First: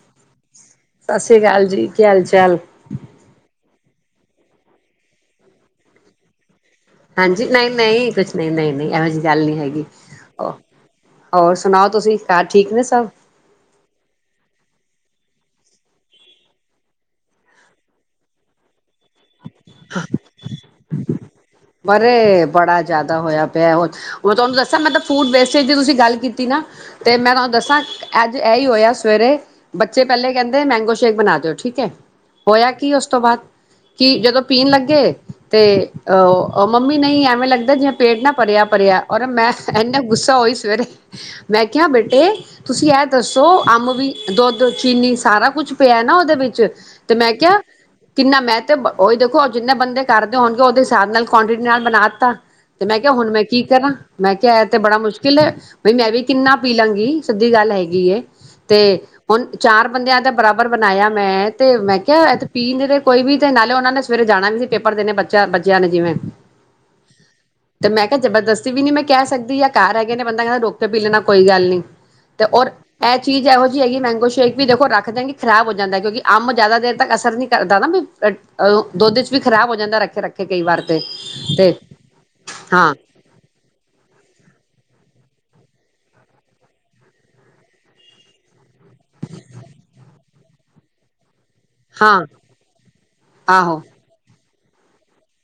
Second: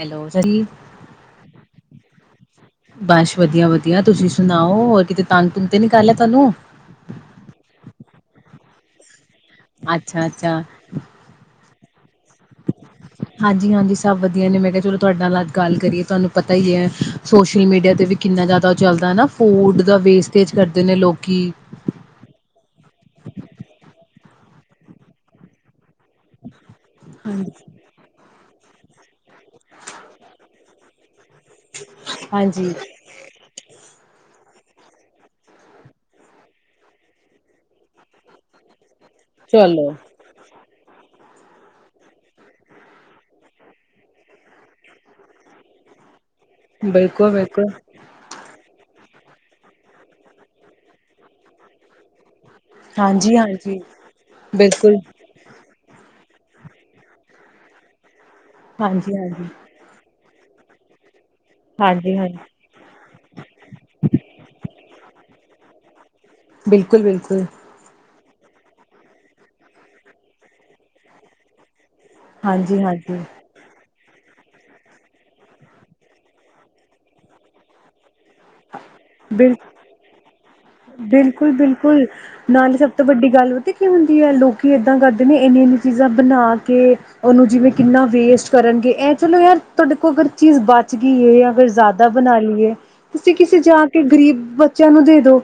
Hello ਜੀ ਸਤਿ ਸ੍ਰੀ ਅਕਾਲ ਜੀ ਕੀ ਹਾਲ ਚਾਲ। ਬਸ ਵਧੀਆ ਵਧੀਆ ਤੁਸੀਂ ਸੁਣਾਓ ਹੋਰ ਕਿਤੇ ਤੰਗ-ਤੁੰਗ ਤੇ ਨੀ ਕਰ ਲਿਆ ਤੁਹਾਨੂੰ ਹਾਂਜੀ ਨਈਂ ਨਈਂ, ਕੁਛ ਨਈਂ ਨਈਂ ਐਹੋ ਜੀ ਗੱਲ ਨੀ ਹੈਗੀ ਅੱਛਾ ਹੋਰ ਅੱਛਾ ਅ ਔਰ ਸੁਣਾਓ ਤੁਸੀਂ ਘਰ ਠੀਕ ਨੇ ਸਭ ਹਾਂਜੀ ਹਾਂਜੀ ਸਭ ਵਧੀਆ ਨੇ ਮੈਂ ਕਿਹਾ ਚਲੋ ਤੁਹਾਡੇ ਨਾਲ ਅੱਜ ਗੱਲ ਕਰੀਏ, ਤੁਹਾਨੂੰ ਪਤਾ ਈ ਐ ਸੋਸ਼ਲ ਮੀਡੀਆ ਤੇ ਵੀ ਕਿੰਨਾ ਜ਼ਿਆਦਾ ਚਲਦਾ ਨਾ ਫੂਡ ਦਾ ਵੇਸਟੇਜ ਕਰਦੇ ਨੇ ਲੋਕੀ ਅਰੇ ਬੜਾ ਜਿਆਦਾ ਹੋਇਆ ਪਿਆ, ਮ ਤੁਆਨੂੰ ਦੱਸਾਂ ਮੈਂ ਤਾਂ ਫੂਡ ਵੇਸਟੇਜ ਤੁਸੀਂ ਗੱਲ ਕੀਤੀ ਨਾ ਤੇ ਮੈਂ ਤੁਹਾਨੂੰ ਹਾਂਜੀ ਦੱਸਾਂ ਅੱਜ ਇਹੀ ਹੋਇਆ ਸਵੇਰੇ ਬੱਚੇ ਪਹਿਲੇ ਕਹਿੰਦੇ ਮੈਂਗੋ ਸ਼ੇਕ ਬਣਾ ਠੀਕ ਹੈ। ਹੋਇਆ ਹਾਂਜੀ, ਕੀ ਉਸ ਤੋਂ ਬਾਅਦ ਕੀ ਜਦੋਂ ਪੀਣ ਲੱਗੇ ਤੇ ਔ ਮੰਮੀ ਨਹੀਂ ਐਵੇਂ ਲੱਗਦਾ ਜਿਵੇ ਪੇਟ ਨਾ ਭਰਿਆ-ਭਰਿਆ ਅਰੇ ਮੈਂ ਫੇਰ ਚਲੋ ਇੰਨਾ ਗੁੱਸਾ ਹੋਈ ਫੇਰ ਮੈਂ ਕਿਹਾ ਬੇਟੇ, ਤੁਸੀਂ ਇਹ ਦੱਸੋ ਅੰਬ ਵੀ ਦੁੱਧ ਚੀਨੀ ਸਾਰਾ ਕੁੱਛ ਪਿਆ ਨਾ ਉਹਦੇ ਵਿੱ ਚ ਤੇ ਬਿਲਕੁਲ ਮੈਂ ਕਿਹਾ ਬਿਲਕੁਲ ਕਿੰਨਾ ਮੈਂ ਤੇ ਬ ਉਹੀ ਦੇਖੋ ਜਿੰਨੇ ਬੰਦੇ ਕਰਦੇ ਹੋਣਗੇ ਉਹਦੇ ਹਿਸਾਬ ਨਾ ਕੁਆਲਿਟੀ ਨਾਲ ਬਣਾ ਦਿੱਤਾ। ਤੇ ਮੈਂ ਕਿਹਾ ਹੁਣ ਹਾਂਜੀ ਮੈਂ ਕੀ ਹਾਂਜੀ ਕਰਾਂ ਮੈਂ ਕਿਹਾ ਇਹ ਤੇ ਬੜਾ ਬਿਲਕੁਲ ਮੁਸ਼ਕਿਲ ਹੈ। ਬਈ ਮੈਂ ਵੀ ਕਿੰਨਾ ਪੀ ਲਾਂਗੀ ਸਿੱਧੀ ਗੱਲ ਹੈਗੀ ਹੈ। ਤੇ ਹਾਂਜੀ ਹੁਣ ਹਾਂਜੀ ਚਾਰ ਬੰਦਿਆਂ ਦਾ ਬਰਾਬਰ ਬਣਾਇਆ। ਮੈਂ ਤੇ ਮੈਂ ਹਾਂਜੀ ਕਿਹਾ ਹਾਂਜੀ ਅਤੇ ਪੀ ਨੇ ਤੇ ਕੋਈ ਵੀ ਤੇ ਨਾਲੇ ਉਹਨਾਂ ਨੇ ਸਵੇਰੇ ਜਾਣਾ ਵੀ ਸੀ ਪੇਪਰ ਦੇਣੇ ਬੱਚੇ ਚਾ ਬੱਚਿਆ ਆਣਾ ਜਿਵੇਂ ਬਿਲਕੁਲ-ਬਿਲਕੁਲ। ਤੇ ਮੈਂ ਜਬਰਦਸਤੀ ਵੀ ਨੀ ਮੈਂ ਕਹਿ ਸਕਦੀ ਜਾਂ ਘਰ ਹੈਗੇ ਨੇ ਬੰਦਾ ਕਹਿੰਦਾ ਰੋਕ ਕੇ ਪੀ ਲੈਣਾ ਕੋਈ ਗੱਲ ਨੀ। ਤੇ ਔਰ ਹਾਂਜੀ ਇਹ ਹਾਂਜੀ ਚੀਜ਼ ਇਹੋ ਜਿਹੀ ਸ਼ੇਕ ਵੀ ਦੇਖੋ ਰੱਖ ਦਿੱਤਾ ਖਰਾਬ ਹੋ ਜਾਂਦਾ ਹੈ। ਕਿਉਂਕਿ ਅੰਬ ਜਿਆਦਾ ਦੇਰ ਤੱਕ ਅਸਰ ਨਹੀਂ ਕਰਦਾ ਨਾ। ਦੁੱਧ ਚ ਵੀ ਬਿਲ ਖ਼ਰਾਬ ਹੋ ਜਾਂਦਾ ਰੱਖੇ ਰੱਖੇ ਕਈ ਵਾਰ। ਤੇ, ਤੇ ਬਿਲਕੁਲ-ਬਿਲਕੁਲ ਨਾਲੇ ਸਭ ਹਾਂ, ਤੋਂ ਵੱਡੀ ਗੱਲ ਪਤੇ ਕੀ ਹੁੰਦੀ ਹੈ। ਲੋਕੀ ਇੱਦਾਂ ਕਰਦੇ ਨੇ ਇੰਨੀ ਇੰਨੀਆਂ ਚੀਜ਼ਾਂ ਬਣਾ ਕੇ ਉਹਨੂੰ ਜਿਵੇਂ ਕਿੰਨਾ ਵੇਸਟ ਕਰਨਗੇ ਇਹ ਚਲੋ ਯਾਰ ਤੁਹਾਡੇ ਕੋਲ ਅਗਰ ਚੀਜ਼ ਬਚ ਗਈ ਏ ਆ ਜ਼ਿਆਦਾ ਹਾਂ ਬਣਾ ਲਈਏ ਤੁੇ ਕਿਸੇ ਆਹੋ। ਜਾ ਕੇ ਗ਼ਰੀਬ ਬ ਬੱਚਿਆਂ ਨੂੰ ਦੇ ਦੋ।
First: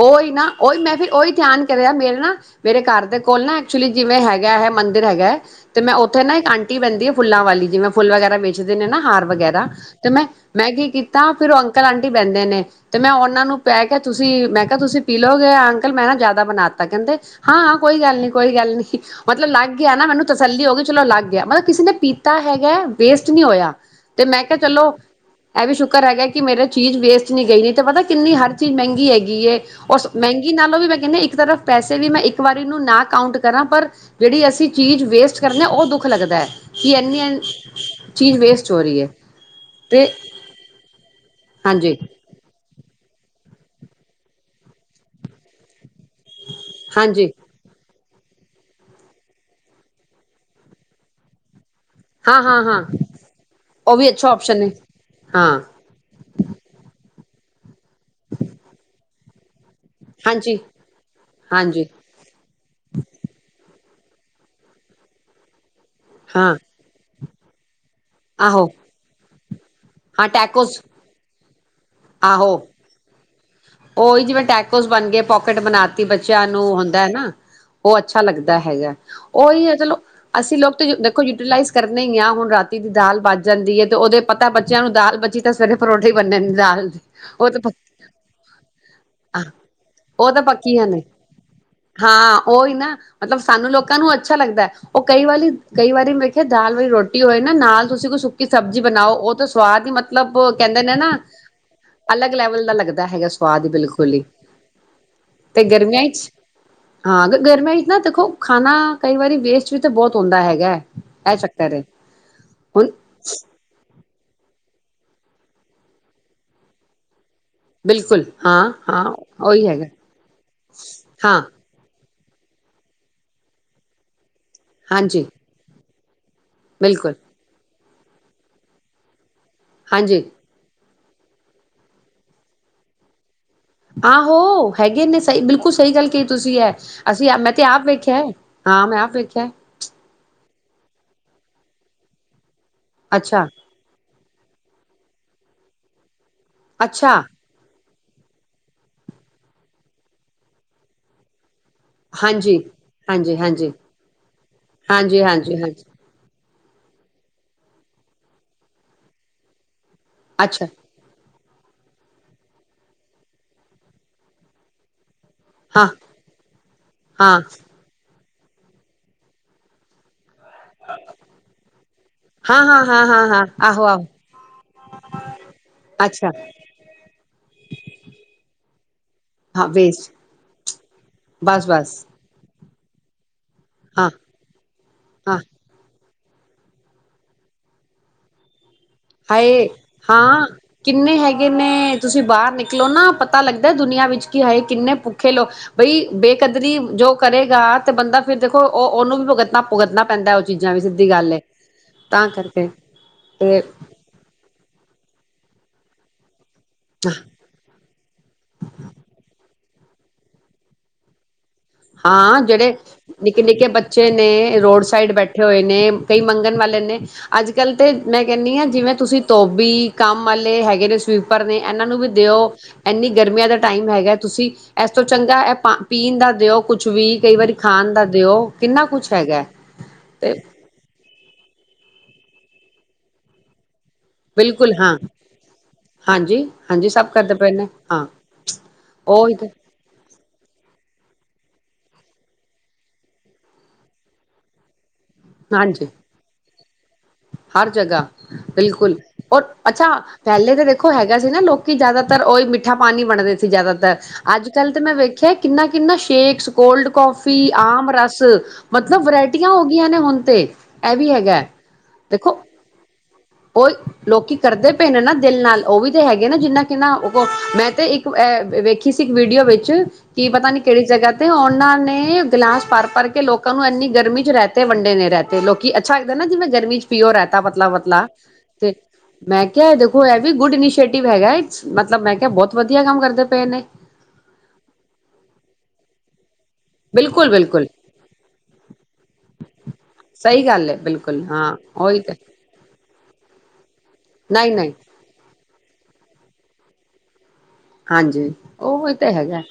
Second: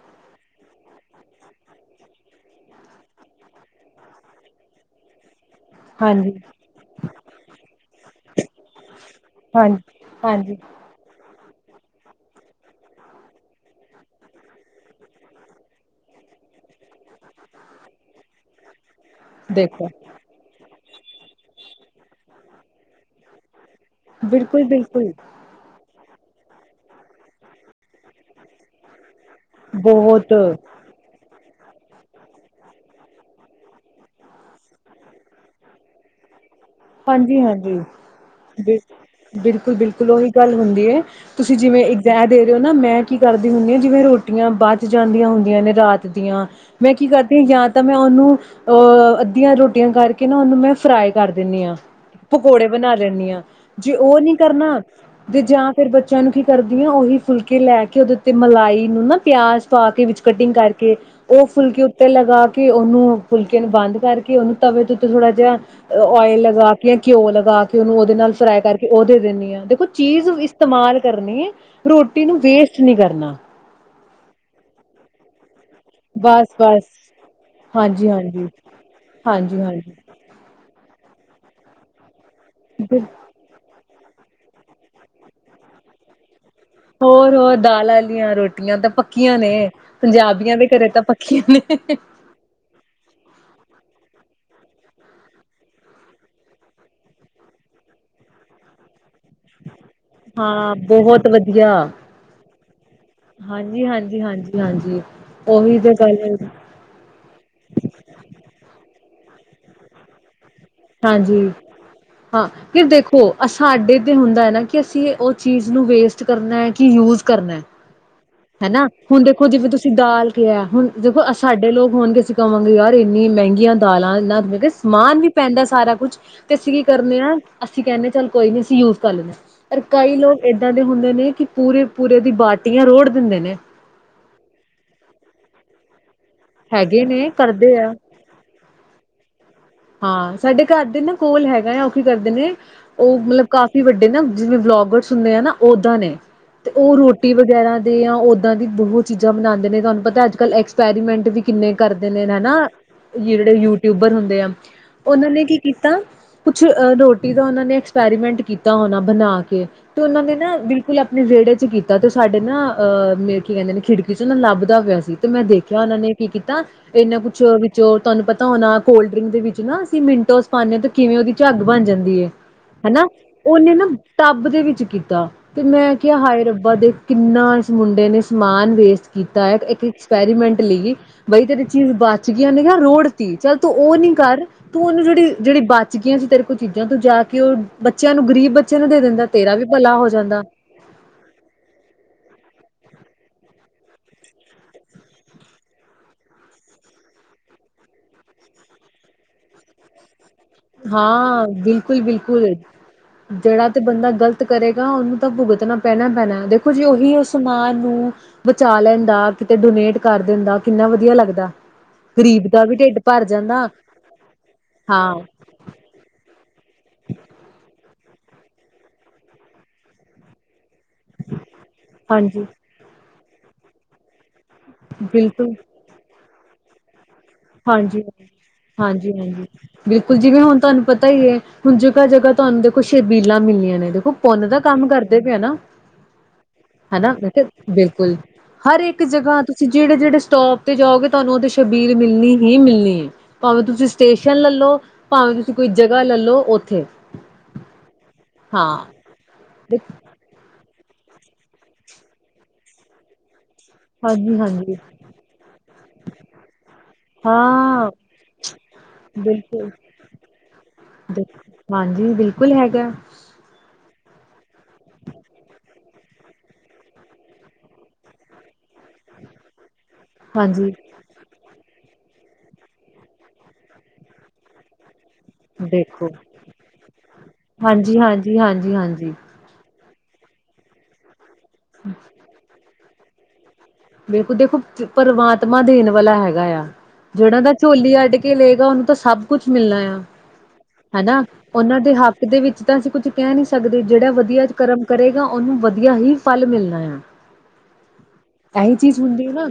ਉਹੀ ਨਾ ਉਹੀ ਮੈਂ ਫਿਰ ਉਹੀ ਧਿਆਨ ਕਰਿਆ ਮੇਰੇ ਨਾ ਮੇਰੇ ਘਰ ਦੇ ਕੋਲ ਨਾ ਐਕਚੁਲੀ ਜਿਵੇਂ ਹੈਗਾ ਹੈ, ਮੰਦਿਰ ਹੈਗਾ ਹੈ। ਤੇ ਮੈਂ ਉੱਥੇ ਹਾਂਜੀ, ਨਾ ਇੱਕ ਆਂਟੀ ਬੈਂਦੀ ਆ ਫੁੱਲਾਂ ਵਾਲੀ ਜਿਵੇਂ ਫੁੱਲ ਵਗੈਰਾ ਵੇਚਦੇ ਨੇ ਨਾ ਹਾਰ ਵਗੈਰਾ ਹਾਂਜੀ, ਤੇ ਮੈਂ ਹਾਂਜੀ ਮੈਂ ਕੀ ਕੀਤਾ ਫਿਰ ਉਹ ਅੰਕਲ ਆਂਟੀ ਬੰਦੇ ਨੇ ਤੇ ਮੈਂ ਉਹਨਾਂ ਨੂੰ ਪੈ ਕੇ ਤੁਸੀਂ ਮੈਂ ਤੁਸੀਂ ਪੀ ਲੋਗੇ ਅੰਕਲ ਮੈਂ ਨਾ ਜਿਆਦਾ ਬਣਾ ਤਾ ਕਹਿੰਦੇ ਹਾਂ-ਹਾਂ ਕੋਈ ਗੱਲ ਨੀ-ਕੋਈ ਗੱਲ ਨੀ। ਮਤਲਬ ਲੱਗ ਦੇਖੋ ਗਿਆ ਨਾ ਮੈਨੂੰ ਤਸੱਲੀ ਹੋ ਗਈ ਚਲੋ ਲੱਗ ਗਿਆ। ਮਤਲਬ ਕਿਸੇ ਨੇ ਪੀਤਾ ਹੈਗਾ ਵੇਸਟ ਨਹੀਂ ਹੋਇਆ। ਤੇ ਮੈਂ ਕਿਹਾ ਚਲੋ ਬਿਲਕੁਲ-ਬਿਲਕੁਲ ਇਹ ਵੀ ਸ਼ੁਕ ਹੈਗਾ ਕਿ ਮੇਰੇ ਚੀਜ਼ ਵੇਸਟ ਨਹੀ ਗਈ ਨੀ ਤੇ ਪਤਾ ਕਿੰਨੀ ਹਰ ਚੀਜ਼ ਮਹਿੰਗੀ ਹੈਗੀ ਹੈ। ਉਸ ਬਹੁਤ ਮਹਿੰਗੀ ਨਾਲੋਂ ਵੀ ਮੈਂ ਕਹਿੰਦੀ ਇੱਕ ਤਰਫ ਪੈਸੇ ਵੀ ਮੈਂ ਇੱਕ ਵਾਰੀ ਨੂੰ ਨਾ ਕਾਉਂਟ ਕਰਾਂ ਪਰ, ਜਿਹੜੀ ਅਸੀਂ ਚੀਜ਼ ਵੇਸਟ ਕਰਨੀ ਨਾ ਉਹ ਦੁੱਖ ਲੱਗਦਾ। ਕਿ ਇੰਨੀ ਹਾਂਜੀ-ਹਾਂਜੀ। ਚੀਜ਼ ਵੇਸਟ ਹੋ ਰਹੀ ਹੈ ਤੇ ਬਿਲਕੁਲ-ਬਿਲਕੁਲ ਉਹੀ ਗੱਲ ਹੁੰਦੀ ਹੈ, ਤੁਸੀਂ ਜਿਵੇਂ ਹਾਂਜੀ ਇਗਜ਼ੈ ਦੇ ਰਹੇ ਹੋ ਨਾ ਮੈਂ ਕੀ ਕਰ ਦੀ ਹੁੰਨੀ ਆ ਜਿਵੇਂ ਰੋਟੀਆਂ ਬਚ ਜਾਂਦੀਆਂ ਹੁੰਦੀਆਂ ਨੇ ਰਾਤ ਦੀਆਂ ਮੈਂ ਕੀ ਹਾਂਜੀ ਕਰਦੀ ਆ ਜਾਂ ਤਾਂ ਮੈਂ ਉਹਨੂੰ ਅੱਧੀਆਂ ਰੋਟੀਆਂ ਕਰਕੇ ਨਾ ਉਹਨੂੰ ਮੈਂ ਫਰਾਈ ਕਰ ਦਿੰਨੀ ਆ। ਹਾਂ ਹਾਂ ਪਕੌੜੇ ਹਾਂ ਬਣਾ ਲੈਂਨੀ ਆ। ਜੇ ਵੀ ਉਹ ਅੱਛਾ ਨੀ ਆਪਸ਼ਨ ਹੈ ਕਰਨਾ ਤੇ ਹਾਂ ਜਾਂ ਫਿਰ ਬੱਚਿਆਂ ਨੂੰ ਕੀ ਕਰਦੀ ਆ ਉਹੀ ਫੁਲਕੇ ਲੈ ਕੇ ਉਹਦੇ ਉੱਤੇ ਮਲਾਈ ਨੂੰ ਨਾ ਪਿਆਜ਼ ਪਾ ਕੇ ਵਿੱਚ ਕਟਿੰਗ ਹਾਂਜੀ ਕਰਕੇ, ਉਹ ਫੁਲਕੇ ਹਾਂਜੀ ਉੱਤੇ ਲਗਾ ਕੇ ਉਹਨੂੰ ਫੁਲ ਕੇ ਨੂੰ ਬੰਦ ਕਰਕੇ ਉਹਨੂੰ ਤਵੇ ਦੇ ਉੱਤੇ ਥੋੜ੍ਹਾ ਜਿਹਾ ਔਇਲ ਹਾਂ ਲਗਾ ਕੇ ਘਿਉ ਲਗਾ ਕੇ ਉਹਨੂੰ ਉਹਦੇ ਨਾਲ ਫਰਾਏ ਆਹੋ ਕਰਕੇ ਉਹ ਦੇ ਦਿੰਨੀ ਆ। ਉਹ ਹਾਂ ਚੀਜ਼ ਟੈਕੋਸ ਇਸਤੇਮਾਲ ਕਰਨੀ ਏ ਰੋਟੀ ਨੂੰ ਆਹੋ ਵੇਸਟ ਨਹੀ ਕਰਨਾ। ਉਹੀ ਜਿਵੇਂ ਟੈਕੋਸ ਬਣ ਗਏ ਪੋਕਟ ਬਣਾਤੀ ਬੱਚਿਆਂ ਬਸ ਨੂੰ ਬਸ ਹੁੰਦਾ ਨਾ, ਉਹ ਹਾਂਜੀ ਅੱਛਾ ਹਾਂਜੀ ਲੱਗਦਾ ਹੈਗਾ। ਹਾਂਜੀ ਉਹੀ ਹੈ ਹਾਂਜੀ ਚਲੋ ਅਸੀਂ ਲੋਕ ਦੇਖੋ ਯੂਟੀਲਾਈਜ਼ ਕਰਨੇ ਈ ਆ। ਹੁਣ ਰਾਤੀ ਦੀ ਦਾਲ ਬਚ ਜਾਂਦੀ ਏ ਤੇ ਉਹਦੇ ਪਤਾ ਬੱਚਾ ਬੱਚਿਆਂ ਨੂੰ ਦਾਲ ਬਚੀ ਤਾਂ ਸਵੇਰੇ ਪਰੋਠੇ ਈ ਬਨਨੇ ਨੇ। ਦਾਲ, ਹੋਰ ਉਹ ਹੋਰ ਤਾਂ ਪੱਕ, ਦਾਲ ਵਾਲੀਆਂ ਰੋਟੀਆਂ ਤਾਂ ਪੱਕੀਆਂ ਨੇ ਉਹ ਤਾਂ ਪੰਜਾਬੀਆਂ ਦੇ ਪੱਕੀਆ ਘਰੇ ਨੇ ਤਾਂ ਪੱਕੀਆਂ ਨੇ ਹਾਂ ਉਹੀ ਨਾ ਮਤਲਬ ਸਾਨੂੰ ਲੋਕਾਂ ਨੂੰ ਅੱਛਾ ਲੱਗਦਾ। ਉਹ ਕਈ ਵਾਲੀ ਉਹ ਕਈ ਵਾਰੀ ਵੇਖਿਆ ਦਾਲ ਵਾਲੀ ਰੋਟੀ ਹੋਏ ਨਾ ਨਾਲ ਤੁਸੀਂ ਕੋਈ ਸੁੱਕੀ ਸਬਜ਼ੀ ਬਣਾਓ ਸਵਾਦ ਹੀ ਮਤਲਬ ਹਾਂ ਕਹਿੰਦੇ ਨੇ ਨਾ, ਬਹੁਤ ਵਧੀਆ ਅਲੱਗ ਲੈਵਲ ਦਾ ਲੱਗਦਾ ਹੈਗਾ ਸਵਾਦ ਹੀ ਹਾਂਜੀ ਬਿਲਕੁਲ ਹਾਂਜੀ ਹੀ, ਹਾਂਜੀ ਹਾਂਜੀ ਤੇ ਉਹੀ ਗਰਮੀਆਂ ਗੱਲ 'ਚ, ਹੈ। ਹਾਂ ਗਰਮੀਆਂ ਵਿੱਚ ਨਾ ਦੇਖੋ ਖਾਣਾ ਕਈ ਵਾਰੀ ਵੇਸਟ ਵੀ ਤਾਂ ਬਹੁਤ ਹੁੰਦਾ ਹੈ ਹਾਂਜੀ ਹਾਂ ਫਿਰ ਹੁਣ ਦੇਖੋ ਸਾਡੇ ਹੁੰਦਾ ਹੈ ਨਾ ਕਿ ਅਸੀਂ ਉਹ ਚੀਜ਼ ਨੂੰ ਵੇਸਟ ਕਰਨਾ ਹੈ ਕਿ ਯੂਜ ਕਰਨਾ ਹੈ। ਬਿਲਕੁਲ ਹਾਂ ਹਨਾ ਹਾਂ ਹੁਣ ਦੇਖੋ ਉਹੀ ਜਿਵੇਂ ਹੈਗਾ ਤੁਸੀਂ ਦਾਲ ਕਿਹਾ ਹੁਣ ਦੇਖੋ ਹਾਂ ਸਾਡੇ ਲੋਕ ਹੁਣ ਤੁਸੀਂ ਕਵੋਂਗੇ ਯਾਰ ਇੰਨੀ ਮਹਿੰਗੀਆਂ ਦਾਲਾਂ ਇਹਨਾਂ ਤੇ ਸਮਾਨ ਹਾਂਜੀ ਵੀ ਪੈਂਦਾ ਸਾਰਾ ਕੁੱਛ। ਤੇ ਅਸੀਂ ਕੀ ਬਿਲਕੁਲ ਕਰਨੇ ਆ ਅਸੀ ਕਹਿੰਦੇ ਚੱਲ ਕੋਈ ਨੀ ਅਸੀ ਯੂਜ ਕਰ ਲੈਨੇ। ਪਰ ਕਈ ਹਾਂਜੀ ਲੋਕ ਏਦਾਂ ਦੇ ਹੁੰਦੇ ਨੇ ਕਿ ਪੂਰੇ ਪੂਰੇ ਦੀ ਬਾਟੀਆਂ ਰੋੜ ਦਿੰਦੇ ਨੇ ਆਹੋ ਹੈਗੇ ਨੇ ਸਹੀ ਬਿਲਕੁਲ ਸਹੀ ਗੱਲ ਤੁਸੀ ਹੈ ਹੈਗੇ ਅਸੀ ਨੇ ਮੈਂ ਤੇ ਕਰਦੇ ਆਪ ਆ ਵੇਖਿਆ ਹਾਂ ਮੈਂ ਆਪ ਵੇਖਿਆ ਹਾਂ ਸਾਡੇ ਘਰ ਦੇ ਨਾ ਕੋਲ ਹੈਗਾ ਆ ਉਹ ਕੀ ਕਰਦੇ ਨੇ ਓਹ ਅੱਛਾ ਮਤਲਬ ਕਾਫੀ ਵੱਡੇ ਨਾ ਜਿਵੇਂ ਵਲੋਗਰਸ ਹੁੰਦੇ ਆ ਨਾ ਓਦਾਂ ਨੇ ਤੇ ਓਹ ਅੱਛਾ ਰੋਟੀ ਵਗੈਰਾ ਤੇ ਆ ਓਦਾਂ ਦੀ ਬਹੁਤ ਚੀਜ਼ਾਂ ਬਨਾਦੇਂ ਨੇ ਤੁਹਾਨੂੰ ਪਤਾ ਅੱਜ ਕੱਲ੍ਹ ਐਕਸਪੈਰੀਮੈਂਟ ਵੀ ਕਿੰਨੇ ਕਰਦੇ ਨੇ ਹਨਾ ਹਾਂਜੀ ਹਾਂਜੀ ਜਿਹੜੇ ਹਾਂਜੀ ਯੂਟਿਊਬਰ ਹੁੰਦੇ ਆ ਹਾਂਜੀ ਓਹਨਾਂ ਨੇ ਕੀ ਹਾਂਜੀ ਹਾਂਜੀ ਕੀਤਾ ਕੁਛ ਰੋਟੀ ਦਾ ਓਨਾ ਨੇ ਐਕਸਪੈਰੀਮੈਂਟ ਕੀਤਾ ਹੋਣਾ ਬਨਾ ਕੇ ਉਹਨਾਂ ਨੇ ਨਾ ਅੱਛਾ ਬਿਲਕੁਲ ਆਪਣੇ ਵੇੜੇ ਕੀਤਾ ਤੇ ਸਾਡੇ ਨਾ ਅਹ ਮੇ ਕੀ ਕਹਿੰਦੇ ਨੇ ਖਿੜਕੀ ਚ ਨਾ ਲਾਭਦਾ ਪਿਆ ਸੀ ਤੇ ਮੈਂ ਦੇਖਿਆ ਹਾਂ ਉਹਨਾਂ ਨੇ ਕੀ ਕੀਤਾ ਇਨਾ ਹਾਂ ਕੁਛ ਵਿਚ ਤੁਹਾਨੂੰ ਪਤਾ ਹੋਨਾ ਕੋਲਡਰਿੰਕ ਦੇ ਵਿੱਚ ਨਾ ਅਸੀਂ ਮਿੰਟੋਸ ਪਾਹਨੇ ਤੇ ਕਿਵੇਂ ਉਹਦੀ ਝੱਗ ਬਣ ਜਾਂਦੀ ਹੈ ਹਾਂ ਹਾਂ ਹਾਂ ਹਨਾ ਹਾਂ ਹਾਂ ਉਹਨੇ ਆਹੋ ਨਾ ਆਹੋ ਟੱਬ ਦੇ ਵਿੱਚ ਕੀਤਾ ਤੇ ਮੈਂ ਕਿਹਾ ਅੱਛਾ ਹਾਏ ਰੱਬਾ ਦੇਖ ਕਿੰਨਾ ਇਸ ਮੁੰਡੇ ਨੇ ਸਮਾਨ ਵੇਖ ਕੀਤਾ ਹੈ ਹਾਂ ਇੱਕ ਵੇਸਟ ਐਕਸਪੈਰੀਮੈਂਟ ਲਈ ਬਈ ਤੇਰੀ ਬਸ ਚੀਜ਼ ਬਸ ਬਚ ਗਈਆਂ ਨੇ ਰੋੜ ਤੀ ਚੱਲ ਤੂ ਉਹ ਹਾਂ ਨਹੀਂ ਕਰ ਤੂੰ ਉਹਨੂੰ ਜੇਹੜੀ ਹਾਂ ਜੇਹੜੀ ਬਾਤ ਸੀ ਤੇਰੇ ਕੋ ਚੀਜ਼ਾਂ ਤੁ ਜਾਕੇ ਉਹ ਬੱਚਿਆਂ ਨੂੰ ਗ਼ਰੀਬ ਨੂੰ ਦੇ ਦਿੰਦਾ ਤੇਰਾ ਵੀ ਹਾਏ ਭਲਾ ਹੋ ਜਾਂਦਾ ਹਾਂ ਕਿੰਨੇ ਹੈਗੇ ਨੇ ਤੁਸੀਂ ਬਾਹਰ ਨਿਕਲ ਨਿਕਲੋ ਨਾ ਪਤਾ ਲੱਗਦਾ ਦੁਨੀਆਂ ਵਿੱਚ ਕਿ ਹਾਏ ਕਿੰਨੇ ਭੁੱਖੇ ਲਓ ਬਈ ਬੇਕਦਰੀ ਜੋ ਕਰੇਗਾ ਤੇ ਬੰਦਾ ਫਿਰ ਦੇਖੋ ਉਹ ਉਹਨੂੰ ਵੀ ਭੁਗਤਨਾ ਭੁਗਤਨਾ ਪੈਂਦਾ ਉਹ ਚੀਜ਼ਾਂ ਵੀ ਸਿੱਧੀ ਗੱਲ ਹੈ ਹਾਂ ਬਿਲਕੁਲ ਤਾਂ ਬਿਲਕੁਲ ਕਰਕੇ ਜਿੜਾ ਤੇ ਬੰਦਾ ਗਲਤ ਕਰੇਗਾ ਉਹਨੂੰ ਤਾਂ ਭੁਗਤਣਾ ਪੈਣਾ ਪੈਣਾ ਦੇਖੋ ਕੁੱਝ ਉਹੀ ਓ ਸਮਾਨ ਨੂੰ ਬਚਾ ਲੈੰਦਾ ਤੇ ਡੋਨੇਟ ਕਰ ਦੇੰਦਾ ਕਿੰਨਾ ਵਧੀਆ ਲੱਗਦਾ ਹਾਂ ਗ਼ਰੀਬ ਦਾ ਜਿਹੜੇ ਵੀ ਢਿੱਡ ਭਰ ਨਿੱਕੇ ਜਾਂਦਾ ਨਿੱਕੇ ਬੱਚੇ ਨੇਂ ਰੋਡ ਸਾਈਡ ਹਾਂ ਬੈਠੇ ਹੋਏ ਨੇ ਕਈ ਮੰਗਨ ਵਾਲੇ ਲੈਂਦੇ ਅੱਜ ਕੱਲ ਤੇ ਮੈਂ ਕੇਹਨਿ ਆਂ ਜਿਵੇਂ ਤੁਸੀਂ ਤੋਬੀ ਕੰਮ ਵਾਲੇ ਹੈਗੇ ਜੇੜੇ ਸਵੀਪਰ ਨੇ ਇਹਨਾਂ ਨੂੰ ਵੀ ਦਿਓ ਹਾਂਜੀ ਏਨੀ ਗਰਮੀਆਂ ਦਾ ਟਾਈਮ ਹੈਗਾ ਤੁਸੀਂ ਇਸ ਤੋਂ ਚੰਗਾ ਬਿਲਕੁਲ ਹੈ ਪਾ ਪੀਣ ਦਾ ਦੇਓ ਕੁਛ ਵੀ ਹਾਂਜੀ ਕਿੰਨਾ ਕੁਛ ਹਾਂਜੀ ਹੈਗਾ ਹਾਂਜੀ ਬਿਲਕੁਲ ਤੇ ਜਿਵੇਂ ਹੁਣ ਤੁਹਾਨੂੰ ਪਤਾ ਹੀ ਹੈ ਹੁਣ ਜਗ੍ਹਾ ਜਗ੍ਹਾ ਤੁਹਾਨੂੰ ਦੇਖੋ ਛਬੀਲਾ ਮਿਲ ਰਹੀਆਂ ਉਹ ਪੁੰਨ ਦਾ ਬਿਲਕੁਲ ਕੰਮ ਹਾਂ ਕਰਦੇ ਪਏ ਨਾ ਹਾਂਜੀ ਹਾਂਜੀ ਹੈ ਸਭ ਨਾ ਕਰਦੇ ਪਏ ਨੇ ਹਾਂ ਬਿਲਕੁਲ ਹਰ ਇੱਕ ਉਹੀ ਜਗ੍ਹਾ ਤੇ ਤੁਸੀਂ ਜਿਹੜੇ ਜਿਹੜੇ ਸਟੋਪ ਤੇ ਜਾਓਗੇ ਤੁਹਾਨੂੰ ਉਹਦੇ ਛਬੀਲ ਮਿਲਣੀ ਹੀ ਮਿਲਣੀ ਹੈ ਭਾਵੇਂ ਤੁਸੀਂ ਸਟੇਸ਼ਨ ਲੈਲੋ ਭਾਵੇਂ ਤੁਸੀਂ ਕੋਈ ਹਾਂਜੀ ਜਗ੍ਹਾ ਲੈਲੋ ਉੱਥੇ ਹਰ ਜਗ੍ਹਾ ਹਾਂ ਬਿਲਕੁਲ ਔਰ ਦੇ- ਅੱਛਾ ਪਹਿਲੇ ਦੇਖੋ ਹੈਗਾ ਸੀ ਨਾ ਲੋਕੀ ਜ਼ਿਆਦਾਤਰ ਉਹੀ ਮਿੱਠਾ ਪਾਣੀ ਬਣਦੇ ਸੀ ਜ਼ਿਆਦਾਤਰ ਹਾਂਜੀ ਅੱਜ ਕੱਲ੍ਹ ਹਾਂਜੀ ਤੇ ਮੈਂ ਵੇਖਿਆ ਕਿੰਨਾ ਕਿੰਨਾ ਸ਼ੇਕਸ ਕੋਲਡ ਕਫੀ ਆਮ ਹਾਂ ਰਸ ਮਤਲਬ ਵਰਾਇਟੀਆਂ ਹੋ ਬਿਲਕੁਲ ਗਈਆਂ ਨੇ ਹੁਣ ਤੇ ਇਹ ਵੀ ਹੈਗਾ ਜੀ ਦੇਖੋ ਬਿਲਕੁਲ ਹੈਗਾ ਹ ਉਹ ਲੋਕੀ ਕਰਦੇ ਪਏ ਨੇ ਨਾ ਦਿਲ ਨਾਲ ਉਹ ਵੀ ਤਾਂ ਹੈਗੇ ਨਾ ਜਿੰਨਾ ਜਿੰਨਾ ਉਹ ਮੈਂ ਤੇ ਇੱਕ ਵੇਖੀ ਸੀ ਇੱਕ ਵੀਡੀਓ ਵਿੱਚ ਕੀ ਪਤਾ ਨੀ ਹਾਂਜੀ ਕਿਹੜੀ ਜਗ੍ਹਾ ਤੇ ਉਹਨਾਂ ਨੇ ਗਿਲਾਸ ਭਰ ਭਰ ਕੇ ਲੋਕਾਂ ਨੂੰ ਇੰਨੀ ਗਰਮੀ ਚ ਰਹਿਤੇ ਵੰਡੇ ਨੇ ਰਹਿਤੇ ਤੇ ਲੋਕੀ ਅੱਛਾ ਦੇਖੋ ਲੱਗਦਾ ਨਾ ਜਿਵੇਂ ਗਰਮੀ ਚ ਪੀਓਰ ਰਹਤਾ ਪਤਲਾ ਪਤਲਾ ਜੀ ਤੇ ਹਾਂਜੀ ਹਾਂਜੀ ਮੈਂ ਕਿਹਾ ਦੇਖੋ ਇਹ ਵੀ ਗੁਡ ਇਨੀਸ਼ੀਟਵ ਹੈਗਾ ਮਤਲਬ ਮੈਂ ਕਿਹਾ ਬਹੁਤ ਵਧੀਆ ਵਧੀਆ ਕੰਮ ਕਰਦੇ ਪਏ ਨੇ ਬਿਲਖੁਲ ਦੇਖੋ ਪਰਮਾਤਮਾ ਦੇਣ ਵਾਲਾ ਹੈਗਾ ਆ ਬਿਲਕੁਲ ਜਿਹੜਨਾਂ ਦਾ ਬਿਲਕੁਲ ਝੋਲੀ ਅੱਡ ਕੇ ਲਏਗਾ ਉਹਨੂੰ ਤਾਂ ਸਭ ਕੁਛ ਮਿਲਣਾ ਆ ਸਹੀ ਗੱਲ ਹੈ ਨਾ ਬਿਲਕੁਲ ਹਾਂ ਉਹਨਾਂ ਦੇ ਉਹੀ ਤੇ ਹੱਕ ਦੇ ਵਿੱਚ ਤਾਂ ਅਸੀਂ ਕੁੱਛ ਕਹਿ ਨੀ ਸਕਦੀ ਜਿਹੜਾ ਵਧੀਆ ਨਹੀਂ ਨਹੀਂ ਕਰਮ ਕਰੇਗਾ ਉਹਨੂੰ ਵਧੀਆ ਹੀ ਫਲ ਮਿਲਣਾ ਹੈਲੋ ਹਾਂਜੀ ਇਹੀ ਉਹੀ ਚੀਜ਼ ਤੇ ਹੁੰਦੀ ਹੈਗਾ ਨਾ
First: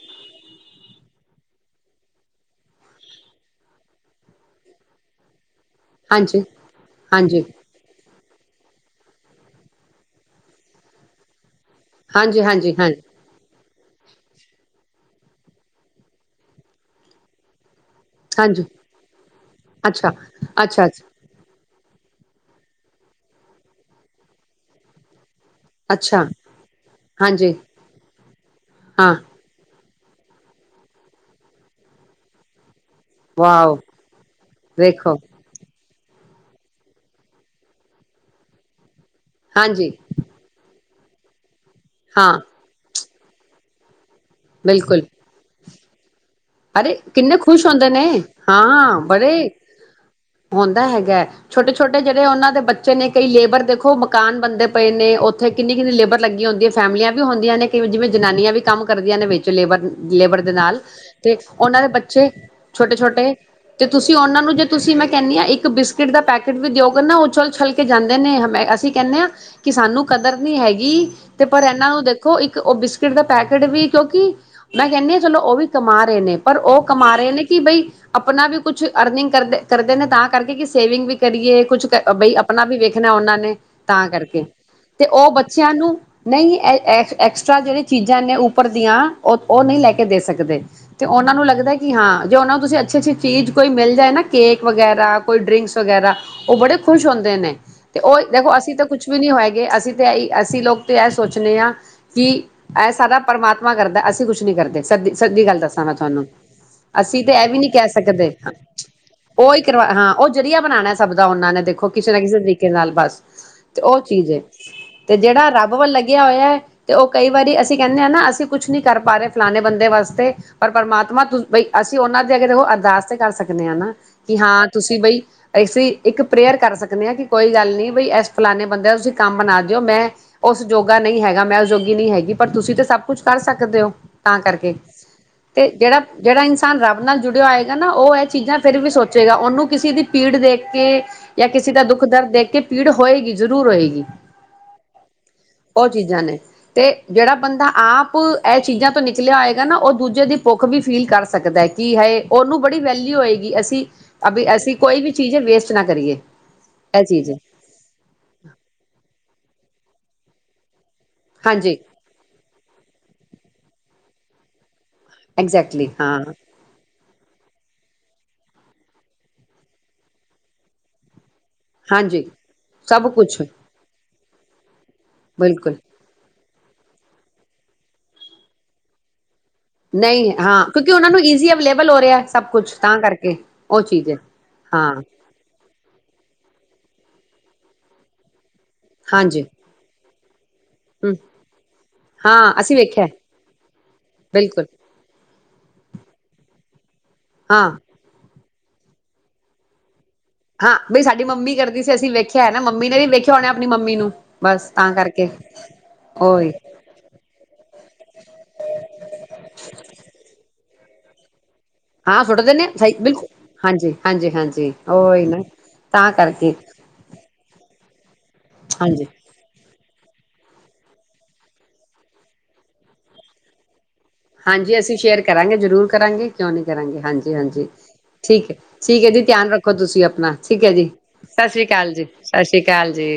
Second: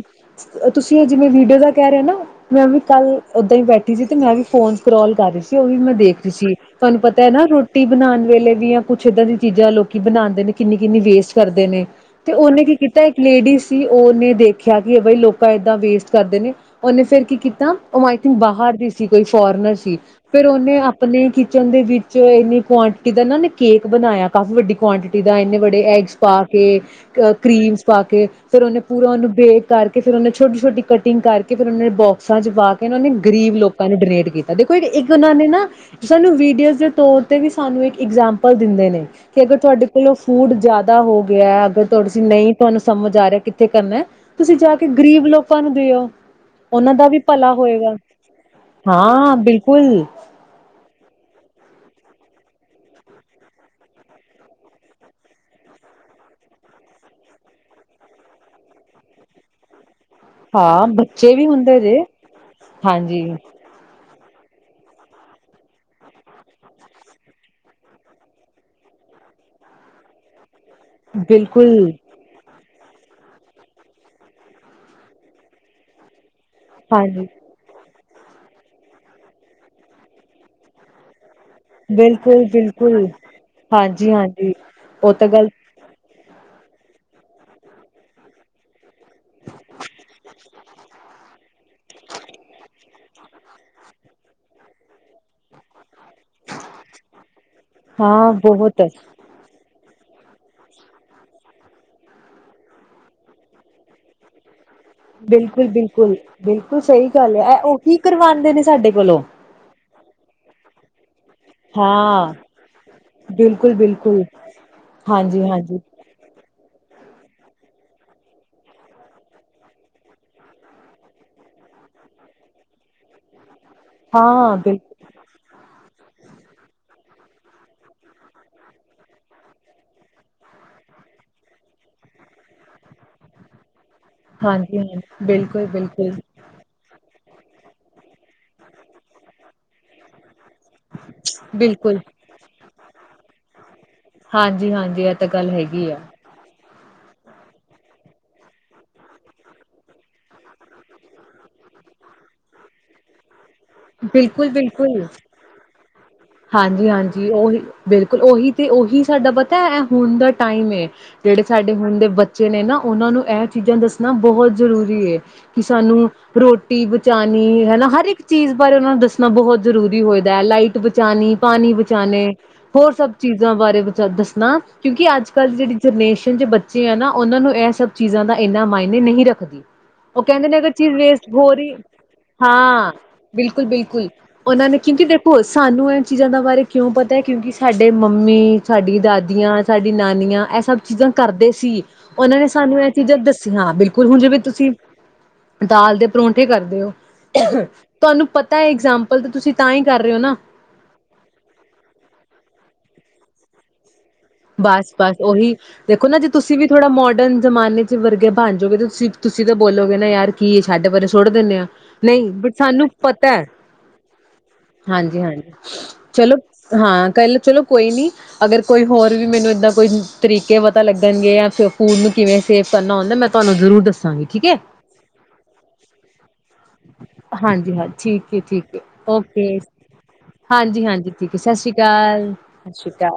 ਤੁਸੀਂ ਜਿਵੇਂ ਵੀਡੀਓ ਦਾ ਕਹਿ ਰਹੇ ਹੋ ਨਾ ਮੈਂ ਵੀ ਕੱਲ ਓਦਾਂ ਹੀ ਬੈਠੀ ਸੀ ਤੇ ਮੈਂ ਵੀ ਫੋਨ ਸਕਰੋਲ ਕਰ ਰਹੀ ਸੀ ਉਹ ਵੀ ਮੈਂ ਦੇਖ ਰਹੀ ਹਾਂਜੀ ਹਾਂਜੀ ਸੀ ਤੁਹਾਨੂੰ ਪਤਾ ਹੈ ਨਾ ਰੋਟੀ ਬਣਾਉਣ ਵੇਲੇ ਵੀ ਆ ਕੁਛ ਇੱਦਾਂ ਦੀ ਚੀਜ਼ਾਂ ਲੋਕੀ ਬਣਾਉਦੇ ਨੇ ਕਿੰਨੀ ਕਿੰਨੀ ਵੇਸਟ ਕਰਦੇ ਨੇ ਤੇ ਹਾਂਜੀ ਉਹਨੇ ਹਾਂਜੀ ਕੀ ਕੀਤਾ ਹਾਂਜੀ ਇੱਕ ਲੇਡੀਜ਼ ਸੀ ਉਹਨੇ ਦੇਖਿਆ ਕਿ ਬਈ ਲੋਕਾਂ ਏਦਾਂ ਵੇਸਟ ਕਰਦੇ ਨੇ ਉਹਨੇ ਫੇਰ ਕੀ ਕੀਤਾ ਉਹ ਆਈ ਥਿੰਕ ਹਾਂਜੀ ਬਾਹਰ ਦੀ ਸੀ ਕੋਈ ਫੋਰਨਰ ਸੀ, ਅੱਛਾ, ਫਿਰ ਉਹਨੇ ਅੱਛਾ, ਅੱਛਾ, ਆਪਣੇ ਕਿਚਨ ਦੇ ਵਿੱਚ ਚ ਇੰਨੀ ਕੁਆਂਟਿਟੀ ਦਾ ਨਾ ਨੇ ਕੇਕ ਬਣਾਇਆ ਕਾਫ਼ੀ ਵੱਡੀ ਕੁਆਂਟਿਟੀ ਆ ਇੰਨੇ ਬੜੇ ਐਗਸ ਅੱਛਾ ਪਾ ਕੇ ਅ ਹਾਂਜੀ, ਕਰੀਮਸ ਪਾ ਕੇ ਉਹਨੇ ਪੂਰਾ ਹਾਂ, ਅਨੁਭੇਖ ਕਰਕੇ ਫ਼ਿਰ ਉਹ ਨੇ ਛੋਟੀ ਛੋਟੀ ਕਟਿੰਗ ਕਰਕੇ ਫਿਰ ਉਹਨਾਂ ਨੇ ਬੋਕਸਾਂ ਚ ਵ ਇਹਨਾਂ ਨੇ ਗਰੀਬ ਵਾਓ ਲੋਕਾਂ ਨੂੰ ਡੋਨੇਟ ਕੀਤਾ, ਦੇਖੋ ਇੱਕ ਵੇਖੋ ਉਹਨਾਂ ਨੇ ਨਾ ਸਾਨੂੰ ਵੀਡੀਓਜ਼ ਦੇ ਤੌਰ ਤੇ ਵੀ ਸਾਨੂੰ ਇੱਕ ਇਗਜੈਂਪਲ ਦਿੰਦੇ ਨੇ ਕਿ ਅਗਰ ਤੁਹਾਡੇ ਹਾਂਜੀ, ਕੋਲੋਂ ਫੂਡ ਜ਼ਿਆਦਾ ਅੱਧਾ ਹੋ ਗਿਆ ਅੱ ਤੋੜੀ ਸੀ ਹਾਂ ਨਹੀਂ ਤੁਹਾਨੂੰ ਸਮਝ ਜਾਰੇ ਕਿੱਥੇ ਕਰਨਾ ਐ? ਤੁਸੀਂ ਜਾ ਕੇ ਬਿਲਕੁਲ ਗ਼ਰੀਬ ਲੋਕਾਂ ਨੂੰ ਤੇ ਉਹ ਅਰੇ ਕਿੰਨੇ ਖੁਸ਼ ਹੁੰਦੇ ਨੇ ਹਾਂ ਬੜੇ ਹੁੰਦਾ ਹੈਗਾ ਛੋਟੇ ਛ ਛੋਟੇ ਜਿਹੜੇ ਉਹਨਾਂ ਦੇ ਬੱਚੇ ਨੇ ਕਈ ਲੇਬਰ ਦੇਖੋ ਮਕਾਨ ਬੰਦੇ ਪਏ ਨੇ ਉੱਥੇ ਕਿੰਨੀ- ਕਿੰਨੀ ਲੇਬਰ ਲੱਗੀ ਹੁੰਦੀ ਹੈ, ਫੈਮਲੀਆਂ ਵੀ ਹੁੰਦੀਆਂ ਨੇ ਕਈ ਜਿਵੇਂ ਜਨਾਨੀਆਂ ਵੀ ਕੰਮ ਕਰਦੀਆਂ ਨੇ ਵਿੱਚ ਲੇਬਰ। ਲੇਬਰ ਦੇ ਨਾਲ ਹਾਂ ਬੱਚੇ ਤੇ ਵੀ ਹੁੰਦੇ ਉਹਨਾਂ ਦੇ ਜੇ ਬੱਚੇ ਛੋਟੇ- ਹਾਂਜੀ ਛੋਟੇ ਤੇ ਤੁਸੀਂ ਉਹਨਾਂ ਨੂੰ ਜੇ ਤੁਸੀਂ ਮੈਂ ਕਹਿੰਦੀ ਹਾਂ ਇੱਕ ਬਿਸਕਿਟ ਦਾ ਪੈਕੇਟ ਵੀ ਦਿਓਗੇ ਨਾ ਉਹ ਉਛਲ ਉਛਲ ਕੇ ਜਾਂਦੇ ਨੇ ਹ ਅਸੀਂ ਕਹਿੰਦੇ ਹਾਂ ਕਿ ਸਾਨੂੰ ਕਦਰ ਨਹੀਂ ਹੈਗੀ ਤੇ ਪਰ ਇਹਨਾਂ ਬਿਲਕੁਲ ਨੂੰ ਦੇਖੋ ਇੱਕ ਉਹ ਬਿਸਕਿਟ ਦਾ ਪੈਕੇਟ ਵੀ ਕਿਉਂਕਿ ਮੈਂ ਕਹਿੰਦੀ ਹਾਂ ਚਲੋ ਉਹ ਵੀ ਕਮਾ ਦੇ ਨੇ ਪਰ ਉਹ ਕਮਾ ਹਾਂਜੀ ਰਹੇ ਨੇ ਕਿ ਬਈ ਆਪਣਾ ਵੀ ਕੁਛ ਅਰਨਿੰਗ ਕਰਦੇ- ਕਰਦੇ ਨੇ ਤਾਂ ਕਰਕੇ ਕਿ ਸੇਵਿੰਗ ਵੀ ਕਰੀਏ ਕੁਛ ਬਈ ਆਪਣਾ ਵੀ ਬਿਲਕੁਲ-ਬਿਲਕੁਲ, ਵੇਖਣਾ ਉਹਨਾਂ ਨੇ ਤਾਂ ਕਰਕੇ ਹਾਂਜੀ-ਹਾਂਜੀ। ਤੇ ਤਾਂ ਉਹ ਗੱਲ ਬੱਚਿਆਂ ਨੂੰ ਨਹੀਂ ਇਹ ਐਕਸ ਐਕਸਟਰਾ ਜਿਹੜੀ ਚੀਜ਼ਾਂ ਨੇ ਉੱਪਰ ਦੀਆਂ ਉਹ ਉਹ ਨਹੀਂ ਲੈ ਕੇ ਦੇ ਸਕਦੇ। ਤੇ ਉਹਨਾਂ ਨੂੰ ਲੱਗਦਾ ਕਿ ਹਾਂ ਜੇ ਉਹਨਾਂ ਨੂੰ ਤੁਸੀਂ ਅੱਛੀ-ਅੱਛੀ ਚੀਜ਼ ਕੋਈ ਮਿਲ ਜਾਏ ਨਾ ਕੇਕ ਵਗੈਰਾ ਕੋਈ ਡਰਿੰਕਸ ਵਗੈਰਾ ਉਹ ਬੜੇ ਖੁਸ਼ ਹੁੰਦੇ ਨੇ ਤੇ ਉਹ ਹਾਂ ਦੇਖੋ ਅਸੀਂ ਬਹੁਤ ਤਾਂ ਕੁੱਛ ਵੀ ਨੀ ਹੋਏਗੇ ਅਸੀਂ ਤੇ ਆਈ ਅਸੀਂ ਲੋਕ ਤੇ ਇਹ ਸੋਚਦੇ ਹਾਂ ਕਿ ਇਹ ਸਾਰਾ ਪਰਮਾਤਮਾ ਕਰਦਾ ਅਸੀਂ ਕੁਛ ਨੀ ਕਰਦੇ। ਸ ਸੱਚੀ ਗੱਲ ਦੱਸ ਬਿਲਕੁ ਬਿਲਕੁਲ ਸਹੀ ਗੱਲ ਐ, ਉਹੀ ਸਕਦੇ ਕਰਵਾਂਦੇ ਨੇ ਸਾਡੇ ਕੋਲੋਂ ਉਹੀ ਹਾਂ ਉਹ ਜਰੀਆ ਬਣਾਣਾ ਸਭ ਉਹਨਾਂ ਨੇ ਦੇਖੋ ਕਿਸੇ ਨਾ ਹਾਂ ਕਿਸੇ ਤਰੀਕੇ ਨਾਲ ਬਸ ਤੇ ਉਹ ਬਿਲਕੁਲ-ਬਿਲਕੁਲ, ਚੀਜ਼ ਏ ਤੇ ਜਿਹੜਾ ਰੱਬ ਹਾਂਜੀ-ਹਾਂਜੀ, ਵੱਲ ਲੱਗਿਆ ਹੋਇਆ ਹੈ ਤੇ ਉਹ ਕਈ ਵਾਰੀ ਅਸੀਂ ਕਹਿੰਦੇ ਹਾਂ ਨਾ ਅਸੀਂ ਕੁਛ ਨਹੀਂ ਕਰ ਪਾ ਰਹੇ ਫਲਾਣੇ ਬੰਦੇ ਵਾਸਤੇ ਪਰ ਪਰਮਾਤਮਾ ਤੁ ਬਈ ਅਸੀਂ ਉਹਨਾਂ ਦੇ ਅਗੇ ਦੇਖੋ ਅਰਦਾਸ ਤੇ ਕਰ ਸਕ ਦੇ ਆ ਨਾ ਕਿ ਹਾਂ ਤੁਸੀਂ ਬਈ ਅਸੀੇ ਇੱਕ ਪ੍ਰੇਅਰ ਕਰ ਸਕਨੇ ਹਾਂ ਕਿ ਕੋਈ ਗੱਲ ਨਹੀਂ ਬਈ ਇਸ ਫਲਾਨੇ ਬੰਦੇ ਦਾ ਤੁਸੀਂ ਕੰਮ ਬਣਾ ਦਿਓ ਮੈਂ ਉਸਯੋਗਾ ਨਹੀਂ ਹੈਗਾ, ਮੈਂ ਉਸਯੋਗੀ ਨਹੀਂ ਹੈਗੀ ਪਰ ਤੁਸੀਂ ਤਾਂ ਸਭ ਕੁਛ ਕਰ ਸਕਦੇ ਹੋ। ਤਾਂ ਕਰਕੇ ਹਾਂਜੀ-ਹਾਂਜੀ ਬਿਲ ਤੇ ਜਿਹੜਾ-ਜਿਹੜਾ ਇਨਸਾਨ ਰੱਬ ਨਾਲ ਜੁੜਿਆ ਹੋਏਗਾ ਨਾ ਉਹ ਇਹ ਚੀਜ਼ਾਂ ਫੇਰ ਵੀ ਸੋਚੇਗਾ ਉਹਨੂੰ ਕਿਸੇ ਦੀ ਪੀੜ ਦੇਖ ਕੇ ਜਾਂ ਕਿਸੇ ਦਾ ਬਿਲਕੁਲ ਦੁੱਖ ਦਰਦ ਦੇਖ ਕੇ ਪੀੜ ਹੋਏਗੀ ਜ਼ਰੂਰ ਹੋਏਗੀ ਹਾਂਜੀ-ਹਾਂਜੀ ਇਹ ਤਾਂ ਗੱਲ ਉਹ ਹੈਗੀ ਆ। ਚੀਜ਼ਾਂ ਨੇ। ਤੇ ਜਿਹੜਾ ਬੰਦਾ ਆਪ ਇਹ ਚੀਜ਼ਾਂ ਤੋਂ ਨਿਕਲਿਆ ਹੋਏਗਾ ਨਾ ਉਹ ਦੂਜੇ ਦੀ ਭੁੱਖ ਵੀ ਫੀਲ ਕਰ ਸਕਦਾ ਕਿ ਹੈਏ ਉਹਨੂੰ ਬੜੀ ਵੈਲਿਊ ਹੋਏਗੀ ਅਸ ਅਭੀ ਐਸੀ ਕੋਈ ਬਿਲਕੁਲ-ਬਿਲਕੁਲ ਵੀ ਚੀਜ਼ ਹੈ ਵੇਸਟ ਨਾ ਕਰੀਏ। ਇਹ ਹਾਂਜੀ-ਹਾਂਜੀ ਚੀਜ਼ ਹੈ। ਉਹੀ ਬਿਲਕੁਲ ਉਹੀ ਤੇ ਉਹੀ ਸਾਡਾ ਪਤਾ ਹੁਣ ਦਾ ਟਾਈਮ ਏ। ਜਿਹੜੇ ਸਾਡੇ ਹਾਂਜੀ ਹੁਣ ਦੇ ਬੱਚੇ ਨੇ ਨਾ ਉਹਨਾਂ ਨੂੰ ਇਹ ਚੀਜ਼ਾਂ ਦੱਸ ਨਾ ਬਹੁਤ ਜ਼ਰੂਰੀ ਰੀ ਏ ਕਿ ਐਗਜੈਕਟਲੀ ਸਾਨੂੰ ਹਾਂ ਰੋਟੀ ਬਚਉਣੀ ਹਨਾ ਹਰ ਇੱਕ ਚੀਜ਼ ਬਾਰੇ ਉਹਨਾਂ ਨੂੰ ਦੱਸਣਾ ਬਹੁਤ ਜ਼ਰੂਰੀ ਹੋਈਦਾ ਹੈ ਲਾਈਟ ਵਿ [unintelligible] ਪਾਣੀ ਹਾਂਜੀ ਬਚਾਉਣੇ ਹੋਰ ਸਭ ਚੀਜ਼ਾਂ ਬਾਰੇ ਬ ਦੱਸਣਾ ਕਿਉਂਕਿ ਅੱਜ ਕੱਲ੍ਹ ਦੀ ਜਿਹੜੀ ਬਿਲਕੁਲ ਜਨਰੇਸ਼ਨ ਜ ਬੱਚੇ ਆ ਨਾ ਉਹਨਾਂ ਨੂੰ ਇਸ ਸਭ ਚੀਜ਼ਾਂ ਦਾ ਇੰਨਾ ਮਾਇਨੇ ਨਹੀਂ ਰੱਖਦੀ। ਉਹ ਨਹੀਂ ਕਹਿੰਦੇ ਨੇ ਹਾਂ ਅਗਰ ਕਿਉਂਕਿ ਚੀਜ਼ ਉਹਨਾਂ ਨੂੰ ਵੇਸਟ ਹੋ ਈਜ਼ੀ ਰਹੀ ਅਵੇਲੇਬਲ ਹੋ ਰਿਹਾ ਸਭ ਕੁਛ ਹਾਂ ਤਾਂ ਕਰਕੇ ਬਿਲਕੁਲ- ਉਹ ਬਿਲਕੁਲ ਚੀਜ਼ ਹੈ ਉਹਨਾਂ ਨੇ ਹਾਂ ਕਿਉਂਕਿ ਦੇਖੋ ਚੀਜ਼ਾਂ ਦਾ ਬਾਰੇ ਕਿਉਂ ਪਤਾ ਹੈ ਕਿਉਂਕਿ ਸਾਡੇ ਮੰਮੀ ਸਾਡੀ ਹਾਂਜੀ ਦਾਦੀਆਂ ਸਾਡੀ ਨਾਨੀਆਂ ਇਹ ਸਭ ਚੀਜ਼ਾਂ ਹਮ ਕਰਦੇ ਸੀ ਉਹਨਾਂ ਨੇ ਹਾਂ ਅਸੀਂ ਸਾਨੂੰ ਇਹ ਵੇਖਿਆ ਚੀਜ਼ਾਂ ਦੱਸੀਆਂ ਬਿਲਕੁਲ ਹੁਣ ਜਿਵੇਂ ਬਿਲਕੁਲ ਤੁਸੀਂ ਦਾਲ ਦੇ ਪਰੋਂਂਠੇ ਕਰ [inaudible] ਹਾਂ ਤੁਹਾਨੂੰ ਪ ਤਾਂ ਇਗਜਾਮਪਲ ਤੁਸੀਂ ਤਾਂ ਹੀ ਕਰ ਰਹੇ ਹੋ ਨਾ। ਹਾਂ ਬਈ ਸਾਡੀ ਮੰਮੀ ਕਰਦੀ ਸੀ ਅਸੀਂ ਵੇਖਿਆ ਹਨ ਨਾ ਮੰਮੀ ਨੇ ਵੀ ਵੇਖਿਆ ਹੋ ਆਪਣੀ ਮੰਮੀ ਨੂੰ। ਬਸ ਤਾਂ ਬਸ-ਬਸ ਕਰਕੇ ਉਹੀ ਦੇਖੋ ਨਾ ਜੇ ਉਹੀ ਤੁਸੀਂ ਵੀ ਥੋੜਾ ਮੋਡਰਨ ਜ਼ਮਾਨੇ ਚ ਵਰਗੇ ਬਣ ਜੋਗੇ ਤਾਂ ਤੁਸੀਂ, ਤੁਸੀਂ ਤਾਂ ਬੋਲੋਗੇ ਨਾ ਯਾਰ ਕੀ ਛਡ ਪਰੇ ਸੁਟ ਦਿੰਨੇ ਹਾਂ। ਹਾਂ ਨਹੀਂ ਸੁੱਟ ਬਟ ਦਿੰਦੇ ਸਾਨੂੰ ਸਹੀ ਬਿਲਕੁਲ ਪਤਾ ਹੈ ਹਾਂਜੀ ਹਾਂਜੀ ਹਾਂਜੀ ਉਹੀ ਨਾ ਹਾਂਜੀ-ਹਾਂਜੀ ਤਾਂ ਚਲੋ ਕਰਕੇ ਹਾਂ ਕਲ ਚਲੋ ਕੋਈ ਨੀ ਅਗਰ ਕੋਈ ਹਾਂਜੀ ਹੋਰ ਬਸ ਉਹੀ ਤਰੀਕੇ ਪਤਾ ਲੱਗਣਗੇ ਜਾਂ ਫ ਫੂਡ ਨੂੰ ਕਿਵੇਂ ਸੇਵ ਕਰਨਾ ਹੁੰਦਾ ਮੈਂ ਤੁਹਾਨੂੰ ਜ਼ਰੂਰ ਦੱਸ ਹਾਂਜੀ ਅਸੀਂ ਸ਼ੇਅਰ ਕਰਾਂਗੇ ਜ਼ਰੂਰ ਕਰਾਂਗੇ ਕਿਉਂ ਨੀ। ਕਰਾਂਗੇ ਹਾਂਜੀ-ਹਾਂਜੀ ਠੀਕ ਹੈ, ਠੀਕ ਹੈ ਜੀ ਧਿਆਨ ਰੱਖੋ ਤੁਸੀਂ ਆਪਣਾ ਠੀਕ ਹੈ ਹਾਂਜੀ ਜੀ ਹਾਂਜੀ ਠੀਕ ਹੈ ਸਤਿ ਸ੍ਰੀ ਸ਼੍ਰੀ ਅਕਾਲ ਜੀ, ਸਤਿ ਸ੍ਰੀ ਅਕਾਲ ਸ਼੍ਰੀ ਜੀ।